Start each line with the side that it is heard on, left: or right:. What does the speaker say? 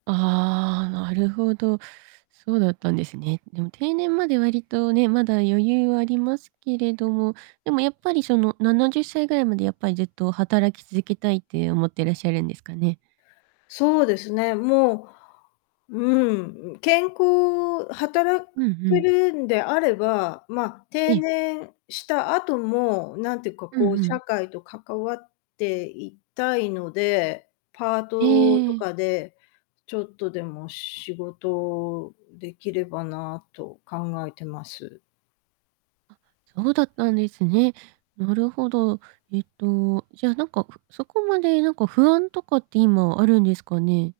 right: ああ、なるほど。そうだったんですね。でも、定年まで割とね、まだ余裕はありますけれども。でも、やっぱり、その、70歳ぐらいまでやっぱりずっと働き続けたいって思ってらっしゃるんですかね？
left: そうですね、もう、うん、健康働
right: うんう
left: け
right: ん。
left: るんであれば、ま、
right: え
left: 定
right: え。
left: 年した後も、なんてか
right: うんう
left: こう社
right: ん。
left: 会と関わっていたいので、パートと
right: ええ。
left: かで、ちょっとでも仕事できればなと考えています。
right: あ、そうだったんですね。なるほど。えっとじゃ、なんか、ふそこまでなんか不安とかって今あるんですかね？